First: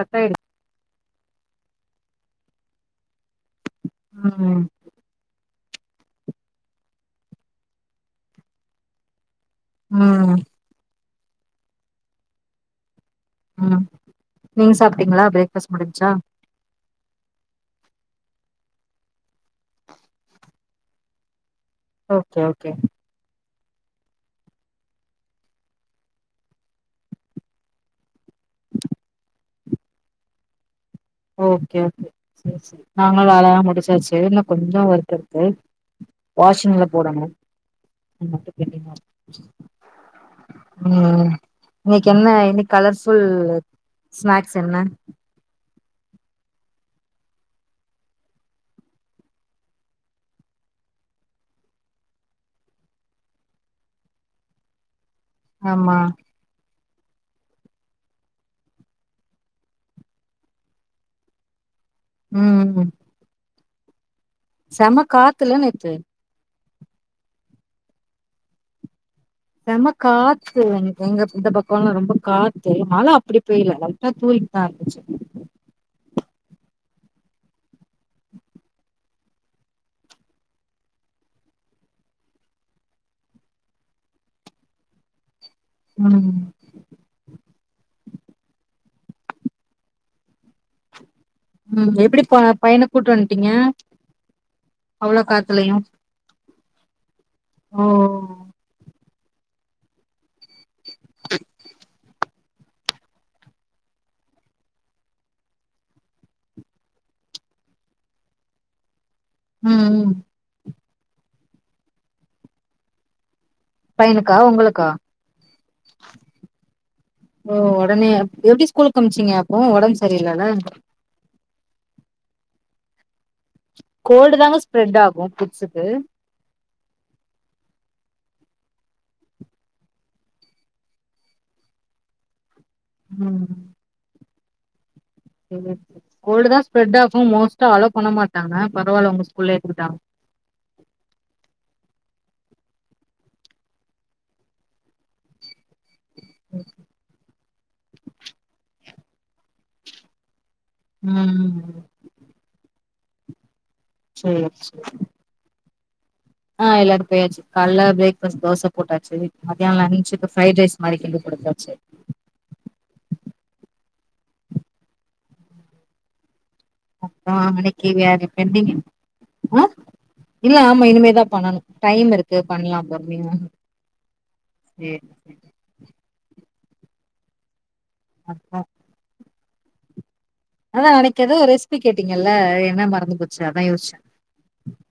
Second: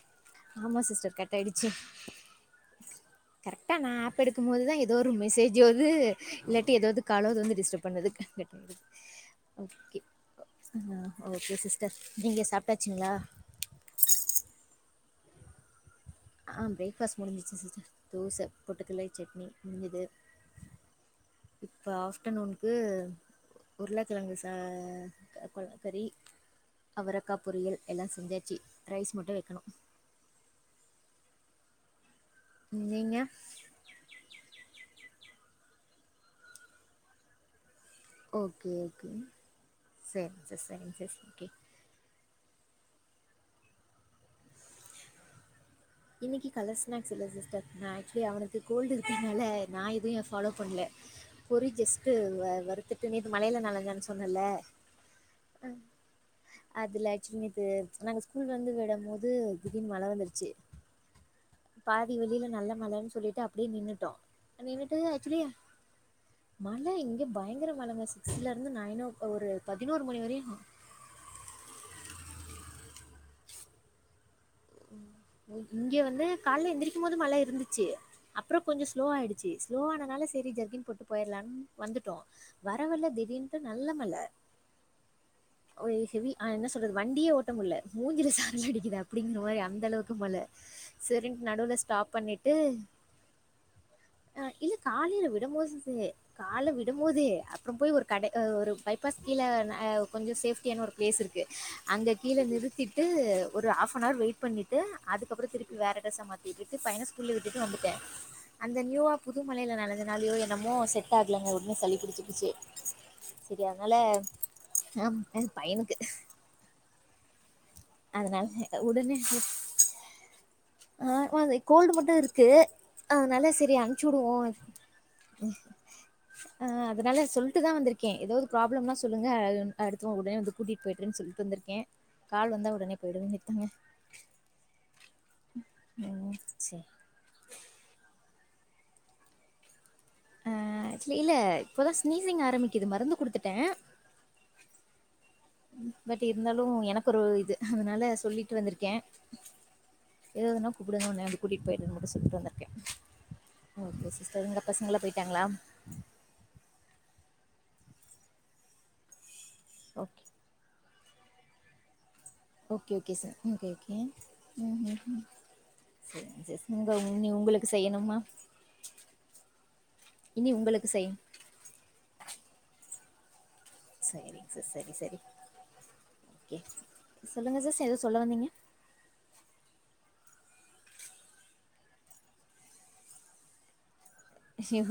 கட்தைடு ஆமா sister cut ஆய்டுச்சு கரெக்டா நா ஆப் எடுக்குபோது ம் தா ஏதோ ஒரு மெசேஜூவர்து இல்லாட்டி ஏதாவது காலாவது வந்து டிஸ்டர்ப் பண்னுது கட்டாயிடுது ஓகே ம் ஓ ஆ‌ஹ் ஓகே சிஸ்டர் நீங்க சாப்ட்டாச்சுங்ளா ம் நீங்க சாப்டடீங்ளா பிரேக்ஃபர்ஸ்ட் முடிஞ்ச்சா ஆ பிரேக்ஃபாஸ்ட் முடிஞ்சிச்சு சிஸ்டர் தோச பொட்டுக்கல்லை சட்னி முடிஞ்சது இப்ப ஓகே ஓகே ஆஃப்டர்நூன்கு உருளக்கிழங்கு ச கொளக்கறி அவரக்கா பொரியல் எல்லா செஞ்சாச் சி ரைஸ் மட்டு வெக்கணு ஓகே ஓகே சேரி சேரி நீங்க நாங்களு வேலயலா முடுச்சாச்சு [unintelligible] கொஞ்சோ ஒர்க் இருக்கு வாஷின்ல போடனூ ம் ஓகே ஓகே சரிங்க சிஸ் சரிங்க சிஸ் ம் ஓகே இன்னைக்கி என்ன இன்னைக் கலர்ஃபுல் ஸ்நாக்ஸ் என்ன இன்னைக்கி கலர் ஸ்நாக்ஸ் இல்ல சிஸ்டர் ஆக்சுவலி அவனுக்கு கோல்டு இருக்கதுனால நா எதையு ஃபாலோ பண்ல பொறி ஜஸ்ட்ட் வ வறுத்துட்டு மீதி மழயில நனைஞ்சானு சொன்னல ஆம்மா அதுல்ல ஆக்சுவலி நேத்து நாங்க ஸ்கூல்ல வந்து விட போது திடீர் மழ வந்துருச்சு பாதி வெளியில நல்ல ம் மழன்னு சொல்லிட்டு அப்டியே நின்னுட்டோ நின்னுட்டு செம ஆக்சுவலியா காத்துல நேத்து மழ இங்க பயங்கர மழங்க சிக்ஸல இருந்து நைனோ ஒ ஒரு பதினோரு மணி வரையு எங்கப் இந்த பக்கோல ரொம்ப காத்து மழ அப்டி போயில லைட்டா தூரிட் இங்க வந்து கால்ல எந்திரிக்கு போது மழ இருந்துச்சு அப்றோ கொஞ்ச ஸ்லோ ஆயிடுச்சு ஸ்லோவ ஆனால செரி ஜர்க்கின் போட்டு போய்டலானு வந்துட்டோ வர வல்லா திடீனுட்டு நல்ல மழ ஒரே ஹெவி ம் ஆ என்ன சொல்றது வண்டியே ஓட்ட முல்ல மூஞ்சில சாரல் அடிக்குது அப்டிங்க போய் அந்த அளவுக்கு மழ செரின்ட்டு நடுவுல ம் ஸ்டாப் எப்டி ப பண்ணிட்டு பையன கூட்டு வந்ட்டீங்க ஆ இல்ல அவ்ளோ காலையில விட காத்துலயு போது [inaudible] காலை விடுபோது அப்றோ போய் ஒரு கடை ஓ அ ஒரு பைபாஸ் கீழ ஆ கொஞ்சோ சேஃப்டியான ஒரு பிளேஸ் இருக்கு அங்க கீழ நிறுத்திட்டு ஒரு ஆஃப்னவர் வெயிட் பண்ணிட்டு அதுக்கப்பறோ திருப்பி வேற டிரஸ்ஸ மாத்திட்டு பையனை ஸ்கூல்ல விட்டு வந்துட்டே அந்த நியூ புதுமழயில ம் ம் நெனஞ்சனாலயோ என்னமோ செட் ஆகலைங்க உடனே சளி புடிச்சிகிச்சி செரி அதனால பையனுக்கா உங்களுக்கா ஆ ஆ பையனுக்கு ஓ உடனே அதனால எப்டி ஸ்கூலுக்கு உடனே அமிச்சீங்க அப்போ ஒடம்பு சரியில்லாத ஆ [inaudible] இந்த கோல்டு மட்டு இருக்கு அதுனால செ ரி அனுச்சுடுவோ கோல்டு தாங்க ஸ்ப்ரெட் ஆகு கிட்ஸுக்கு ஆ அதனால சொல்ட்டுதா வந்திருக்கே ஏதாவ்து ப்ராப்ளம்னா சொல்லுங்க அடுத்தவ உடனே வந்து கூட்டிட்டு போய்டுறேன்னு சொல்ட்டு வந்திருக்கே கால் வந்தா உடனே போய்ட ம் வேண்டியதாங்க செரி கோல்டு தா ஸ்ப்ரெட் ஆகு மோஸ்ட்டா ஆளோ பண்ண மாட்டாங்க பரவால்ல உங்க ஸ்கூல்லே எத்துக்கிட்டாங்க ஆ ஆக்சுவலி இல்ல இப்போதா ஸ்னீசிங் ஆரம்பிக்கக்குது மருந்து குடுத்துட்டே பட் இருந்தாலு எனக்கு ஒரு இது அதனால சொல்லிட்டு வந்திருக்கே ஏதாவ்துன்னா கூப்டுங்க ஒன்னே வந்து கூட்டிகிட்டு ம் போய்ட்றான்னு இப்ப சொல்ட்டு வந்திருக்கே ஒகே சேரி சிஸ்டர் உங்க சேரி பசங்களா போய்ட்டாங்களா ஆ எல்லாரு போயாச்சு கால பிரேக்ஃபாஸ்ட் தோச போட்டாச்சு மாத்தியான ஓகே லஞ்ச்க்கு ஃப்ரைட் ரைஸ் மாரி கிண்டி குடுத்தச்சி ஓகே ஓகே சா ம் ஓகே ஓகே ம் [inaudible] இனி அப்றோ உங்களுக்கு அனைக்கி செய்யணுமா வேற பெண்டிங் [inaudible] ஆ இனி இல்ல உங்களுக்கு ஆமா இனிமே செய்யணு தா பண்ணணு டைம் இருக்கு பண்லா பொறுமையா செரிங்க சிஸ் சரி சேரி சரி சேரி ஓகே சொல்லுங்க சிஸ் ஏதோ சொல்ல வந்தீங்க அப்றோ அதா அனைக்கு ஏதோ ரெஸ்பி கேட்டீங்கல்ல என்ன மறந்து போச்சு அதா யோசிச்சே [unintelligible] ஒகே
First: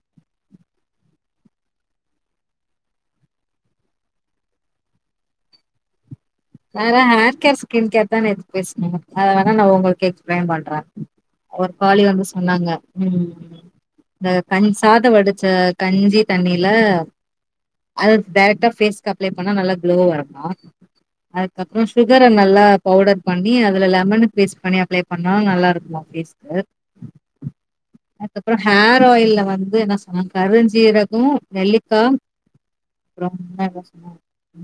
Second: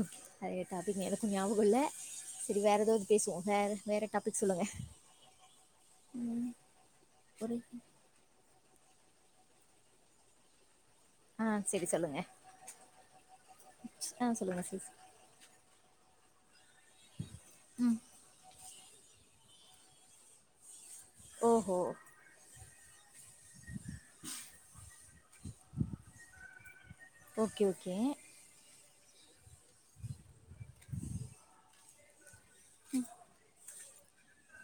அய்யோ டாபிக் எனக்கு ஞாபகோமில்ல செரி வேற ஏதாவ்து பேசுவோ வேற வேற டாபிக் சொல்லுங்க ம் அற ஹேர் ஒரு கேர் ஸ்கின் கேர் தானே பேசினோ அத வேணா நா உங்களுக்கு எக்ஸ்பிளைன் பண்ற ஆ ஒரு சரி காளி சொல்லுங்க வந்து சொன்னாங்க உம் ஆ இந்த சொல்லுங்க கஞ் சிஸ் சாதம் வடிச்ச காஞ்சி தண்ணில உம் அது டேரெக்டாக ஃபேஸ்க்கு அப்ளை பண்ணா நல்ல க்ளோ இருக்கு ஓஹோ அதுக்கப்ரோ சுகர நல்லா பவுடர் பண்ணி அதுல லெமனு போஸ்ட் பண்ணி அப்ளை பண்ணாலு நல்லா இருக்கு ஃபேஸ்க்கு ஓகே ஓகே அதுப்ரோ ஹேர் ஆயில்ல வந்து என்ன சொன்னா கருஞ்சீரகோ நெல்லிக்கா [inaudible] ரொம்ப என்ன சொன்னா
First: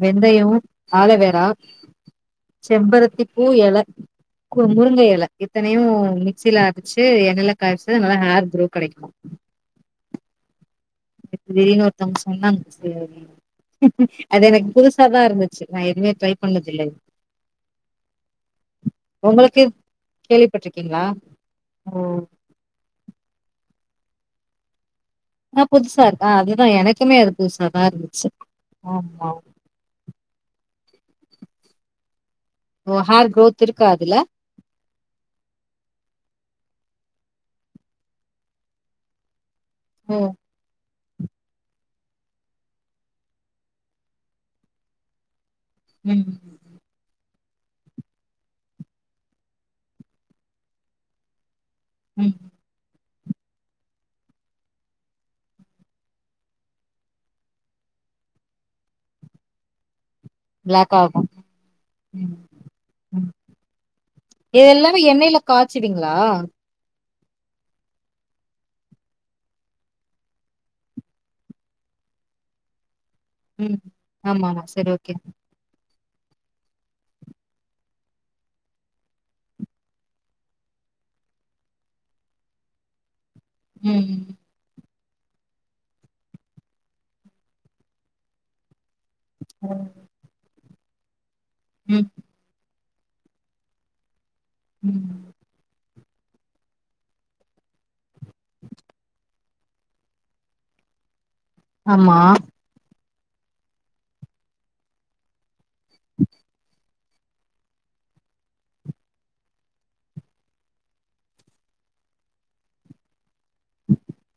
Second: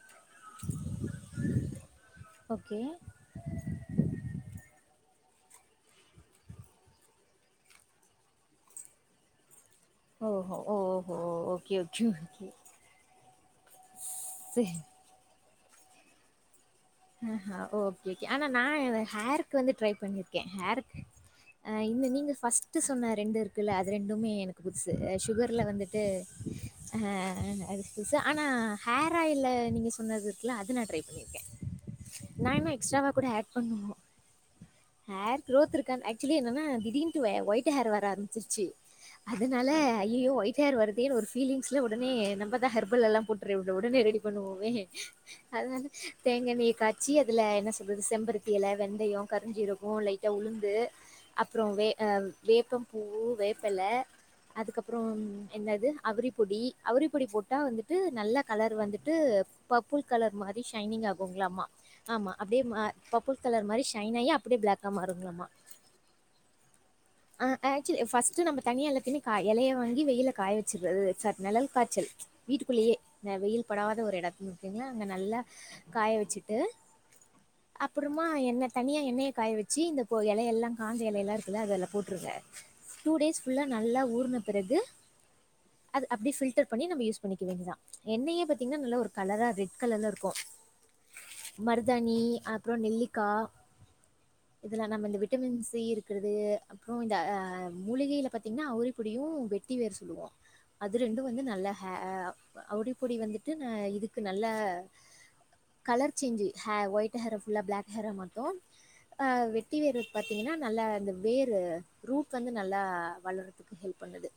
வெந்தயம் ஆலுவேற ஓகே செம்பறத் திப் பூ எல கு முருங்க எல இத்தனையு மிக்சில அரச்சி எண்ணெலே காயச்சி நல்ல ஹேர் குரோ கெடைக் [inaudible] ஓஹோ ஓ திடிருனு ஒருத்தங்க சொன்னாங்க சேரி அது சரி எனக்கு புதுஸ் சாதா இருந்துச்சி நா எதுவுமே ட்ரை பண்ணது இல்ல அ ஹா ஓகேக்க ஆனா நா ஹேர்க்கு உங்களுக்கு வந்து ட்ரை பண்ணியிருக்க ஹேர்க் கேள்விப்பட்ருக்கீங்களா ஓ இந்த நீங்க பஸ்ட்டு சொன்ன ரெண்டு இருக்குல்ல அது ரெண்டுமே எனக்கு புதுசு சோ சுகர்ல ஆ வந்துட்டு புதுசா இருக்கு ஆ அதுதா அஹ எனக்குமே அது அ அங்க புதுசாதா அதுகுஷ்ச இருந்துச்சு ஆனா ஹேர் ஆமா ஆயிலில நீங்க சொன்னது கிலா அது நா ட்ரை பண்ணிருக்கை நா இன்னு ஓ எக்ஸ்ட்ராவா கூட ஹேர் அட் க்ரோத் இருக்கா பண்ணுமோ அதுல ஹேர் க்ரோத் இருக்கன் ஆக்சுவலி என்னன்னா திடீர்னுட்டு ஒவவ் ஒயிட் ஹேர் வர ஆரம்பிச்சிருச்சி அதனால ஓ ஐயயோ ஒயிட் ஹேர் வருதேன்னு ஒரு பீலிங்ஸ்ல உடனே நம்ப தா ஹர்பல் எல்லா போட்டு உடனே ரெடி பண்ணுவோமே அதுனால ம் தேங்காயண்ணய காய்ச்சி அதுல என்ன சொல்றது செம்பருத்தியல வெந்தயோ கருஞ்சிரகே லைட்டா உளுந்து அப்ரோ வே அம் ம் வேப்ப பூவு வேப்பல அதுக்கப்ரோ என்னது அவ்ரி பொடி அவ்ரி பொடி போட்டா வந்துட்டு நல்ல கலர் வந்துட்டு பர்புள் கலர் மாரி பிளாக் சைனிங் ஆகு ஆகுங்களமா ஆமா ம் அப்டியே ம ம் பர்புள் கலர் மாரி சையின் ஆயி அப் எப்டி இது பிளாக்கா எல்லாமே எண்ணெய்ல மாறுங்களாமா காய்ச்சுவீங்களா ஆ ஆக்சுவலி ஃபஸ்ட் நம்ப தனியா எல்லாத்தையுமே காய இலைய வாங்கி வெயில காய வச்சுறது சார் நெலல் காய்சல் வீட்டுக்குள்ளேயே அ வெயில் ம் படாத ஒரு எடம் ஆமா ஆமா இருக்குங்களா சரி அங்க ஓகே நல்லா காய வச்சிட்டு அப்புறமா எண்ண தனியா எண்ணைய காய வச்சி இந்த போ இலை எல்லா காஞ்ச இலை எல்லா இருக்குல அத இதுல போட்டுருவ டூ டேஸ் புல்லா நல்லா ம் ஊர்ன பிறகு அது அப்டி பில்டர் பண்ணி நம்ம யூஸ் பண்ணிக்க வேண்டியதா எண்ணெயே பாத்தீங்கன்னா நல்லா ஒரு கலரா ரெட் ம் கலர்ல இருக்கு ம் மருதாணி அப்ரோ நெல்லிக்கா இதுல நம்ப இந்த ம் விட்டமின் சி இருக்கிறது அப்ரோ இந்த அ அ மூலிகையில பாத்தீங்னா அவுரி பொடியு வெட்டி வேர் சொல்லுவோ அது ரெண்டு வந்து நல்ல ஹே ஹ ஆமா ஹ அவுடி பொடி வந்துட்டு அ அ இதுக்கு நல்ல கலர் சேஞ்ஜி ஹே ஒயிட் ஹேர ஃபுல்லா பிளாக் ஹேரா மாத்து அ வெட்டி வேர் பாத்தீங்கன்னா நல்லா அந்த வேர் ரூட் வந்து நல்லா வளரு ஹெல்ப் பண்ணுது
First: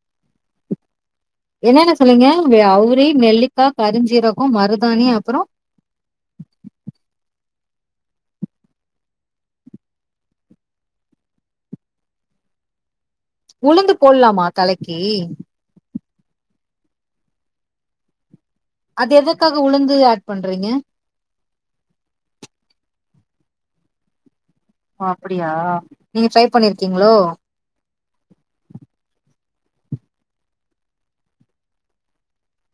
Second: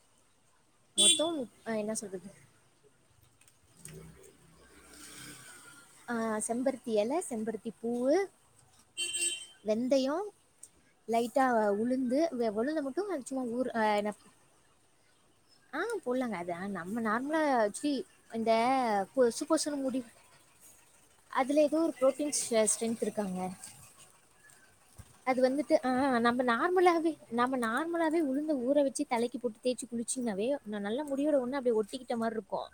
மொத்தோ என்னன்ன சொல்லீங்க இந்த அவுரி நெல்லிக்கா கருஞ்சீரகம் மருதாணி அப்ரோ ஆ செம்பருத்தி எல செம்பருத்தி பூவு வெந்தயோ லைட்டா உளுந்து வ உளுந்த மட்டு உளுந்து போல்மா தலைக்கி ஆஹ் போலாங்க அது நம்ம நார்மலா சி இந்த அது பொசு எதுக்காக பொசுனு உளுந்து மூடி ஆட் பண்றீங்க? அதுல ஏதோ ஒரு புரோட்டீன் சே ஸ்டேன்த் இருக்காங்க ஓ! அது அப்படியா? வந்துட்டு அ நீங்க நம்ம ட்ரை நார்மலாவே பண்ணியிருக்கீங்களோ? நம்ம நார் நர்மலாவே உளுந்த ஊற வச்சு தலைக்கு போட்டு தேச்சு குளிச்சின்னாவே நல்ல முடியோட ஒண்ணு அப்டிய ஒட்டிக்கிட்ட மாரி இருக்கோம்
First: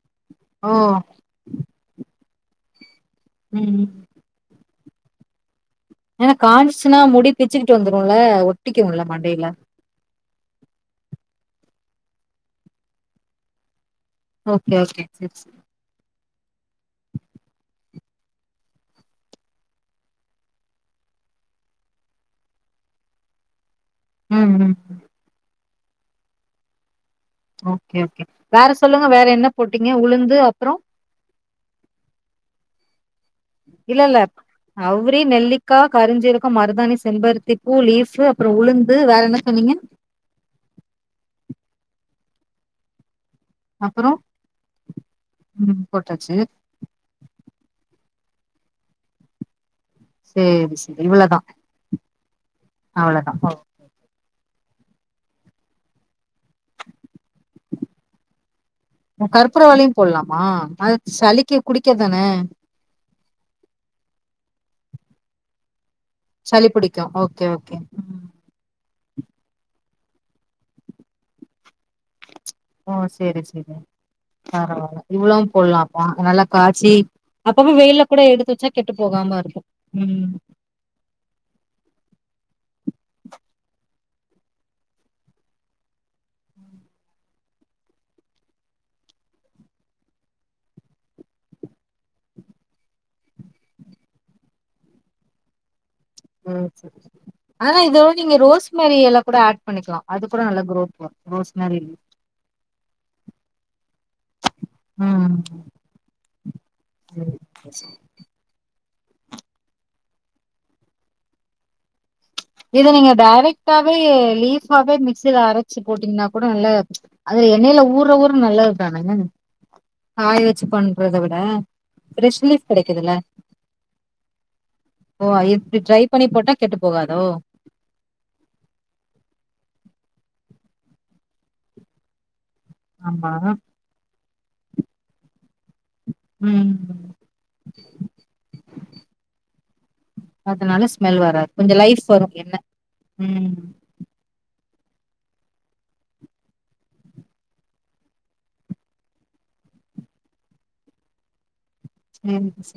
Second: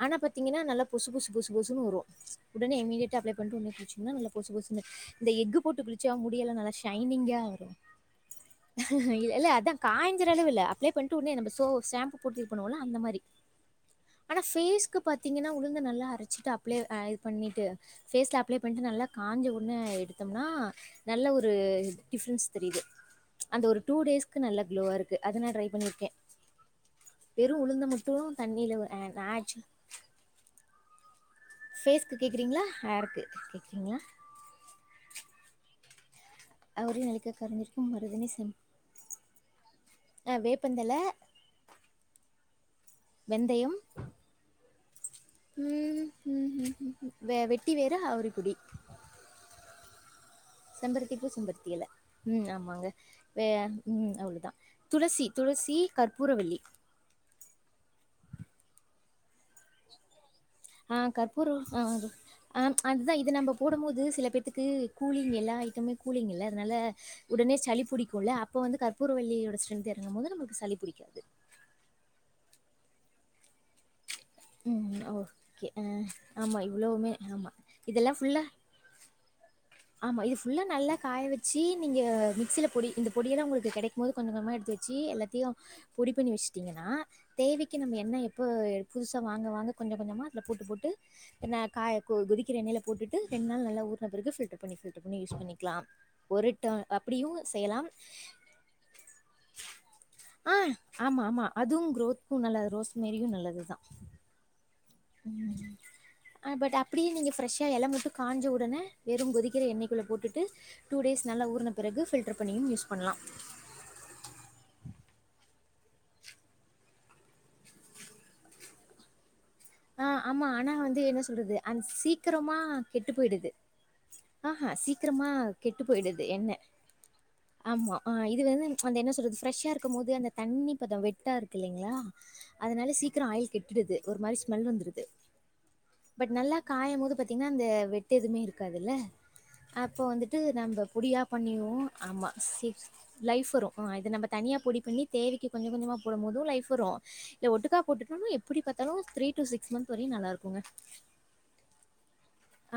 [inaudible] ஆனா பாத்தீங்கன்னா ஓ! நல்லா பொசு பொசு பொசு பொசுன்னு வரும் உடனே இமீடியேட்டா அப்ளை பண்ணிட்டு ம். உடனே ம். குளிச்சிங்கன்னா நல்லது பொசு பொசுன்னு இந்த எஃகு போட்டு குளிச் ச்சா ஏன்னா மூடியலாம் நல்லா காஞ்சுச்சுன்னா முடி ஷைனிங்கா வரும் பிச்சுக்கிட்டு வந்துரும்ல. ஒட்டிக்கும்ல ல்ல மண்டையில. அதான் காயஞ்சிற அளவு இல்ல அப்ளை பண்ணிட்டு உடனே நம் சோ சாம்பு போட்டு இது பண்ணுவோல அந்த மாதிரி ஆனா ஓகே, ஃபேஸ்க்கு ஓகே. சரி, பாத்தீங்கன்னா சரி. உளுந்த நல்ல அறச்சிட்டு அப்ப அப்ளே இது பண்ணிட்டு பேஸ்ல அப்ளை பண்ணிட்டு நல்லா காஞ்ச உடனே எடுத்து தும்னா நல்ல ஒரு டிப்ரன்ஸ் தெரியுது அந்த ஒரு டூ டேஸ்க்கு ம், நல்ல ம். குளோவா இருக்கு க்கு அத நான் ட்ரை பண்ணிருக்கேன் வெறும் உளுந்த மட்டும் தண்ணியில ஹ [unintelligible] ங்க உளுந்து அப்றோம் பேஸ்கு கேக்குறீங்களா ஹர்க்கு இல்லல்ல அவுரி நெல்லிக்கா கருஞ்சீரக மருதாணி ஒரே நெல்லிக்கா செம்பருத்தி பூ கரைஞ்சிருக்கும் லீஃப்பு மருதாணி அப்றோம் உளுந்து வேற என்ன சொன்னீங்க ஆ வேப்பந்தல வெந்தையம் அப்புறம்? ம் ம் ம் ம் ம் வெ வெட்டி வேரு அவரிக்குடி சரி, சரி. செம்பருத்தி பூ இவ்வளதான். செம்பருத்தி எல ம் ஆமாங்க வே அவ்ளோதா ம் அவ்ளோதான் துளசி துளசி கற்பூரவள்ளி ஓ கற்பூரவல்லியும் போட்லாமா அது ஆ சளிக்கு கற்பூரம் ஆ குடிக்க அது தான ஆ அதுதா இத நம்ப போடும் மோது சில பேர்த்துக்கு கூலிங் எல்லா ஐட்டமே கூலிங் இல்ல சளி அதனால புடிக்கு ஓகே உடனே ஓகே சளி ம். பிடிக்குல அப்ப வந்து கற்ப் பூரவல்லியோட ஸ்ரென்த்து எறங்கும்போது நம்மளுக்கு சளி பிடிக்காது ஓ செரி செரி பரவால ம் இவ்வளவும் ஓகே ஆ போடலாம் அப்ப நல்ல ஆமா காய்ச்சி இவ்ளவுமே ஆமா அப்பப்ப வெயில இதெல்லா கூட ஃபுல்லா எடுத்து வச்சா கெட்டுப் போகாம இருக்கும் ஆமா இது ஃபுல்ல நல்லா காய வச்சு நீங்க மிக்சியில பொடி இந்த பொடியெல்லாம் உங்களுக்கு கெடைக்கும் மோது கொஞ்சம் கொஞ்சமா எடுத்து வச்சு எல்லாத்தியும் பொடிப் பண்ணி வச்சுட்டீங்கன்னா தேவைக்கு நம்ம எண்ணெய் எப்போ புதுசா வாங்க வாங்க கொஞ்ச கொஞ்சமா அதுல போட்டு போட்டு நா காய கொதிக்கிற எண்ணெயில போட்டுட்டு ரெண்டு நாள் நல்லா ஊர்ன பிறகு ஃபில்டர் பண்ணி ஃபில்டர் பண்ணி யூஸ் பண்ணிக்கலாம் ஒரு சேரி டேர்ன் சேரி அப்டியும் ஆனா செய்யலாம் இதோட நீங்க ரோஸ்மேரி எல கூட ஆட் பண்ணிக்கலா அது கூட ஆ நல்லா குரோத் வரு ஆமாமாம ரோஸ்மேரி அதுவு லீஃப். க்ரோத்துக்கும் நல்லது ரோஸ் மேரியும் நல்லதுதான் ம் ஆ ஃபட் அப்டியே நீங்க ஃரெஷ்ஷா எல சரி. மட்டும் காஞ்ச உடன வெறுங் கொதிக்கிற எண்ணெய்க்குள்ள போட்டு டூ டேஸ் நல்லா ஊர்ன பிறகு ஃபில்ட்ர்ப் இது நீங்க டேரெக்டாவே லீஃப்பாவே மிக்சில அரைச்சு போட்டீங்கனா கூட நல்ல அது எண்ணயில ஊர்ற ஊர நல்லதுதானங்க ஆ ஆமா ஆனா வந்து என்ன சொல்றது அது ஃப்ரெஷ் சீக்கிரமா லீஃப் கெடைக்குதுல்ல கெட்டு போயிடுது ஆஹ ஓ சீக்கிரமா இப்டி கெட்டு ட்ரை போயிடுது பண்ணி போட்டா எண்ணெ கெட்டு போகாதோ ஆமா இது வந்து அந்த என்ன சொல்றது ஃப்ரெஷ்ஷா இருக்கும் போது அந்த தண்ணி பதம் வெட்டா இருக்கு இல்லைங்களா அதனால சீக்கிரம் ஆமா ஆயில் கெட்டுடுது ஒரு மாரி ஸ்மெல் வந்துருது பட் நல்லா காயும் ம் போது பத் தீன்னா அந்த வெட்டெதுமே ருக்காதுல்ல அப்பொ வந்துட்டு அதனால நம்ம ஸ்மெல் புடியா வராது பண்ணிர்வோ கொஞ்சோ லைஃப் வரு ஆமா எண்ண சிஃப்ஸ் லைஃப் ம் வரு இது நம்ம தனியா பொடி பண்ணி தேவெக்கு கொஞ்ச கொஞ்சமா போடும் போது லைஃப் வரு இல்ல ஒட்டுக்கா போட்டுட்டோனு எப்டி பாத்தாலு த்ரீ டு சிக்ஸ் மந்த் வரையு நல்லா ருக்குங்க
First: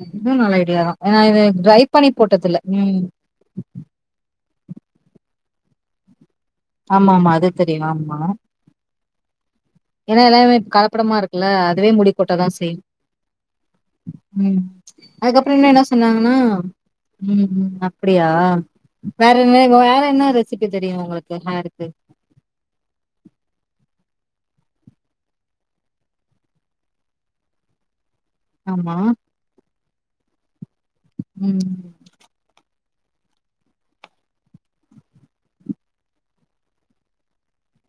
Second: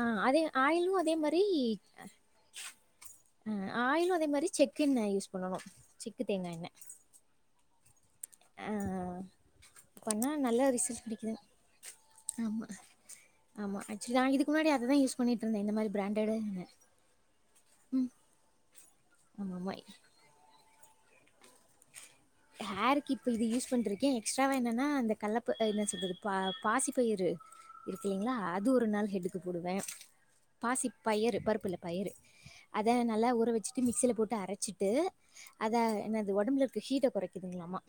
ஆ இதுவு அதே நல்ல ஐடியா ஆயிலு தா அதே ஏன்னா மாரி இது ட்ரை அ பண்ணி போட்டதில்ல ம் ஆ ஆயிலு அதே மாரி செக்கெண்ணெ யூஸ் பண்ணனு செக்கு தேங்கா எண்ணெ ஆமாமாம அது தெரியு ஆமா ஆ ஏன்னா பண்ணா எல்லாமே நல்லா இப்ப ரிசல்ட் கலப்படமா கெடக்குது இருக்குல்ல அதுவே முடி கொட்டதா ஆமா செய்யு ஆமா ஆக்சுவலா இதுக் ம் முன்னாடி அததா யூஸ் பண்ணிட் அதுக்கப்றோ ருந்த இன்னு இந்த என்ன மாரி சொன்னாங்கன்னா பிராண்டெடூனு ம் ம் அப்டியா வேற ஆமா என்ன ஆமா வேற என்ன ரெசிபி தெரியு உங்களுக்கு ஹேருக்கு ஹேருக்கு இப்ப இது யூஸ் பண்ருக்கெ எக்ஸ்ட்ராவா என்னன்னா அந்த கள்ளப்ப என்ன சொல்றது பா பாசிப் பயிரு இருக்குல்லேங்ளா அது ஒரு ஆமா நாள் ஹெட்டுக்கு போடுவே பாசிப் பயரு ம் பருப்பில்ல பயரு அத நல்லா ஊற வச்சுட்டு மிக்சில போட்டு அரச்சிட்டு அத என்னது ஒடம்புல ருக்க ஹீட்ட கொறக்கிதுங்ளாமா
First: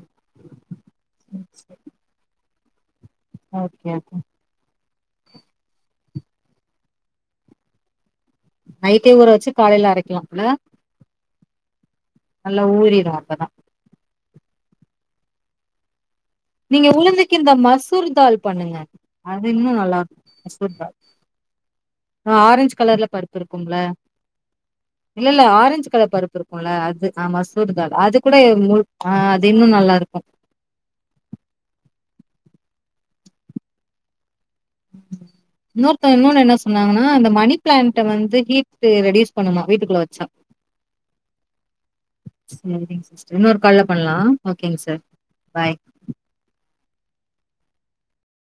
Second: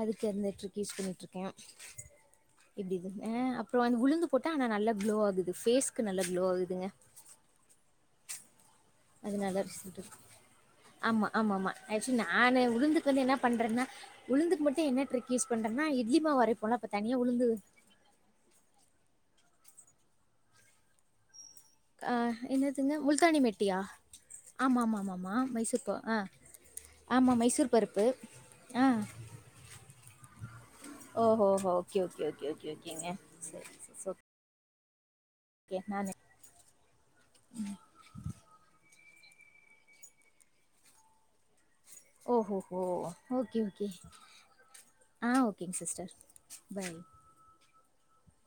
அதுக்கு அந்த ட்ரிக்கு யூஸ் பண்ணிட்ருக்கே எப்டிதுனு ஆ அப்புற ஓகே அந்த ஓகே உளுந்து போட்டா ஆனா நல்ல க்ளோ ஆகுது ஃபேஸ்க்கு நல்ல க்ளோ ஆகுதுங்க நைட்டே ஊற அது வச்சு நல்லா காலைல ரிசல்ட் இருக்கு அரைக்லா இல்ல ஆமா ஆமாமாம ஆக்சுவலி நானு உளுந்துக்கு ஊறிரு வந்து என்ன அப்பதா பண்றேன்னா உழுந்துக்கு மட்டு என்ன ட்ரிக்கு யூஸ் பண்றன்னா இட்லிமாவரைப் நீங்க உளுந்துக்கு இந்த மசூர்தால் பண்ணுங்க அது இன்னு நல்லார்க் மசூர்தால் ஆ ஆரஞ்ச் என்னதுங்க கலர்ல பருப்பு முல்தானி இருக்கும்ல மெட்டியா ஆமா ஆமா ஆமா ஆமா இல்லல்ல மைசூர் ஆரஞ்சு பா கலர் ஆ பருப்பிருக்குல்ல அது ஆ ஆமா மைசூர் மசூர் தால் பருப்பு அது கூட முழு ஆ அது இன்னு நல்லார்க்கு ஓஹோ ஹோ ஓக்கே ஓக்கே ஓக்கே ஓக்கே ஓக்கேங்க சரி ச சொ இன்னோர்த்தங் இன்னொன்னு என்ன சொன்னாங்ன்னா இந்த மணி பிளான்ட் வந்து ஹீட்டு ரெடியூஸ் பண்ணுமா வீட்டுக்குள்ள வச்சா ஓஹோஹோ சரிங்க சிஸ்டர் ஓகே இன்னோர் கால்ல ஓகே பண்லா ஓகேங் சார் ஆ பாய் ஓகேங்க சிஸ்டர் பாய்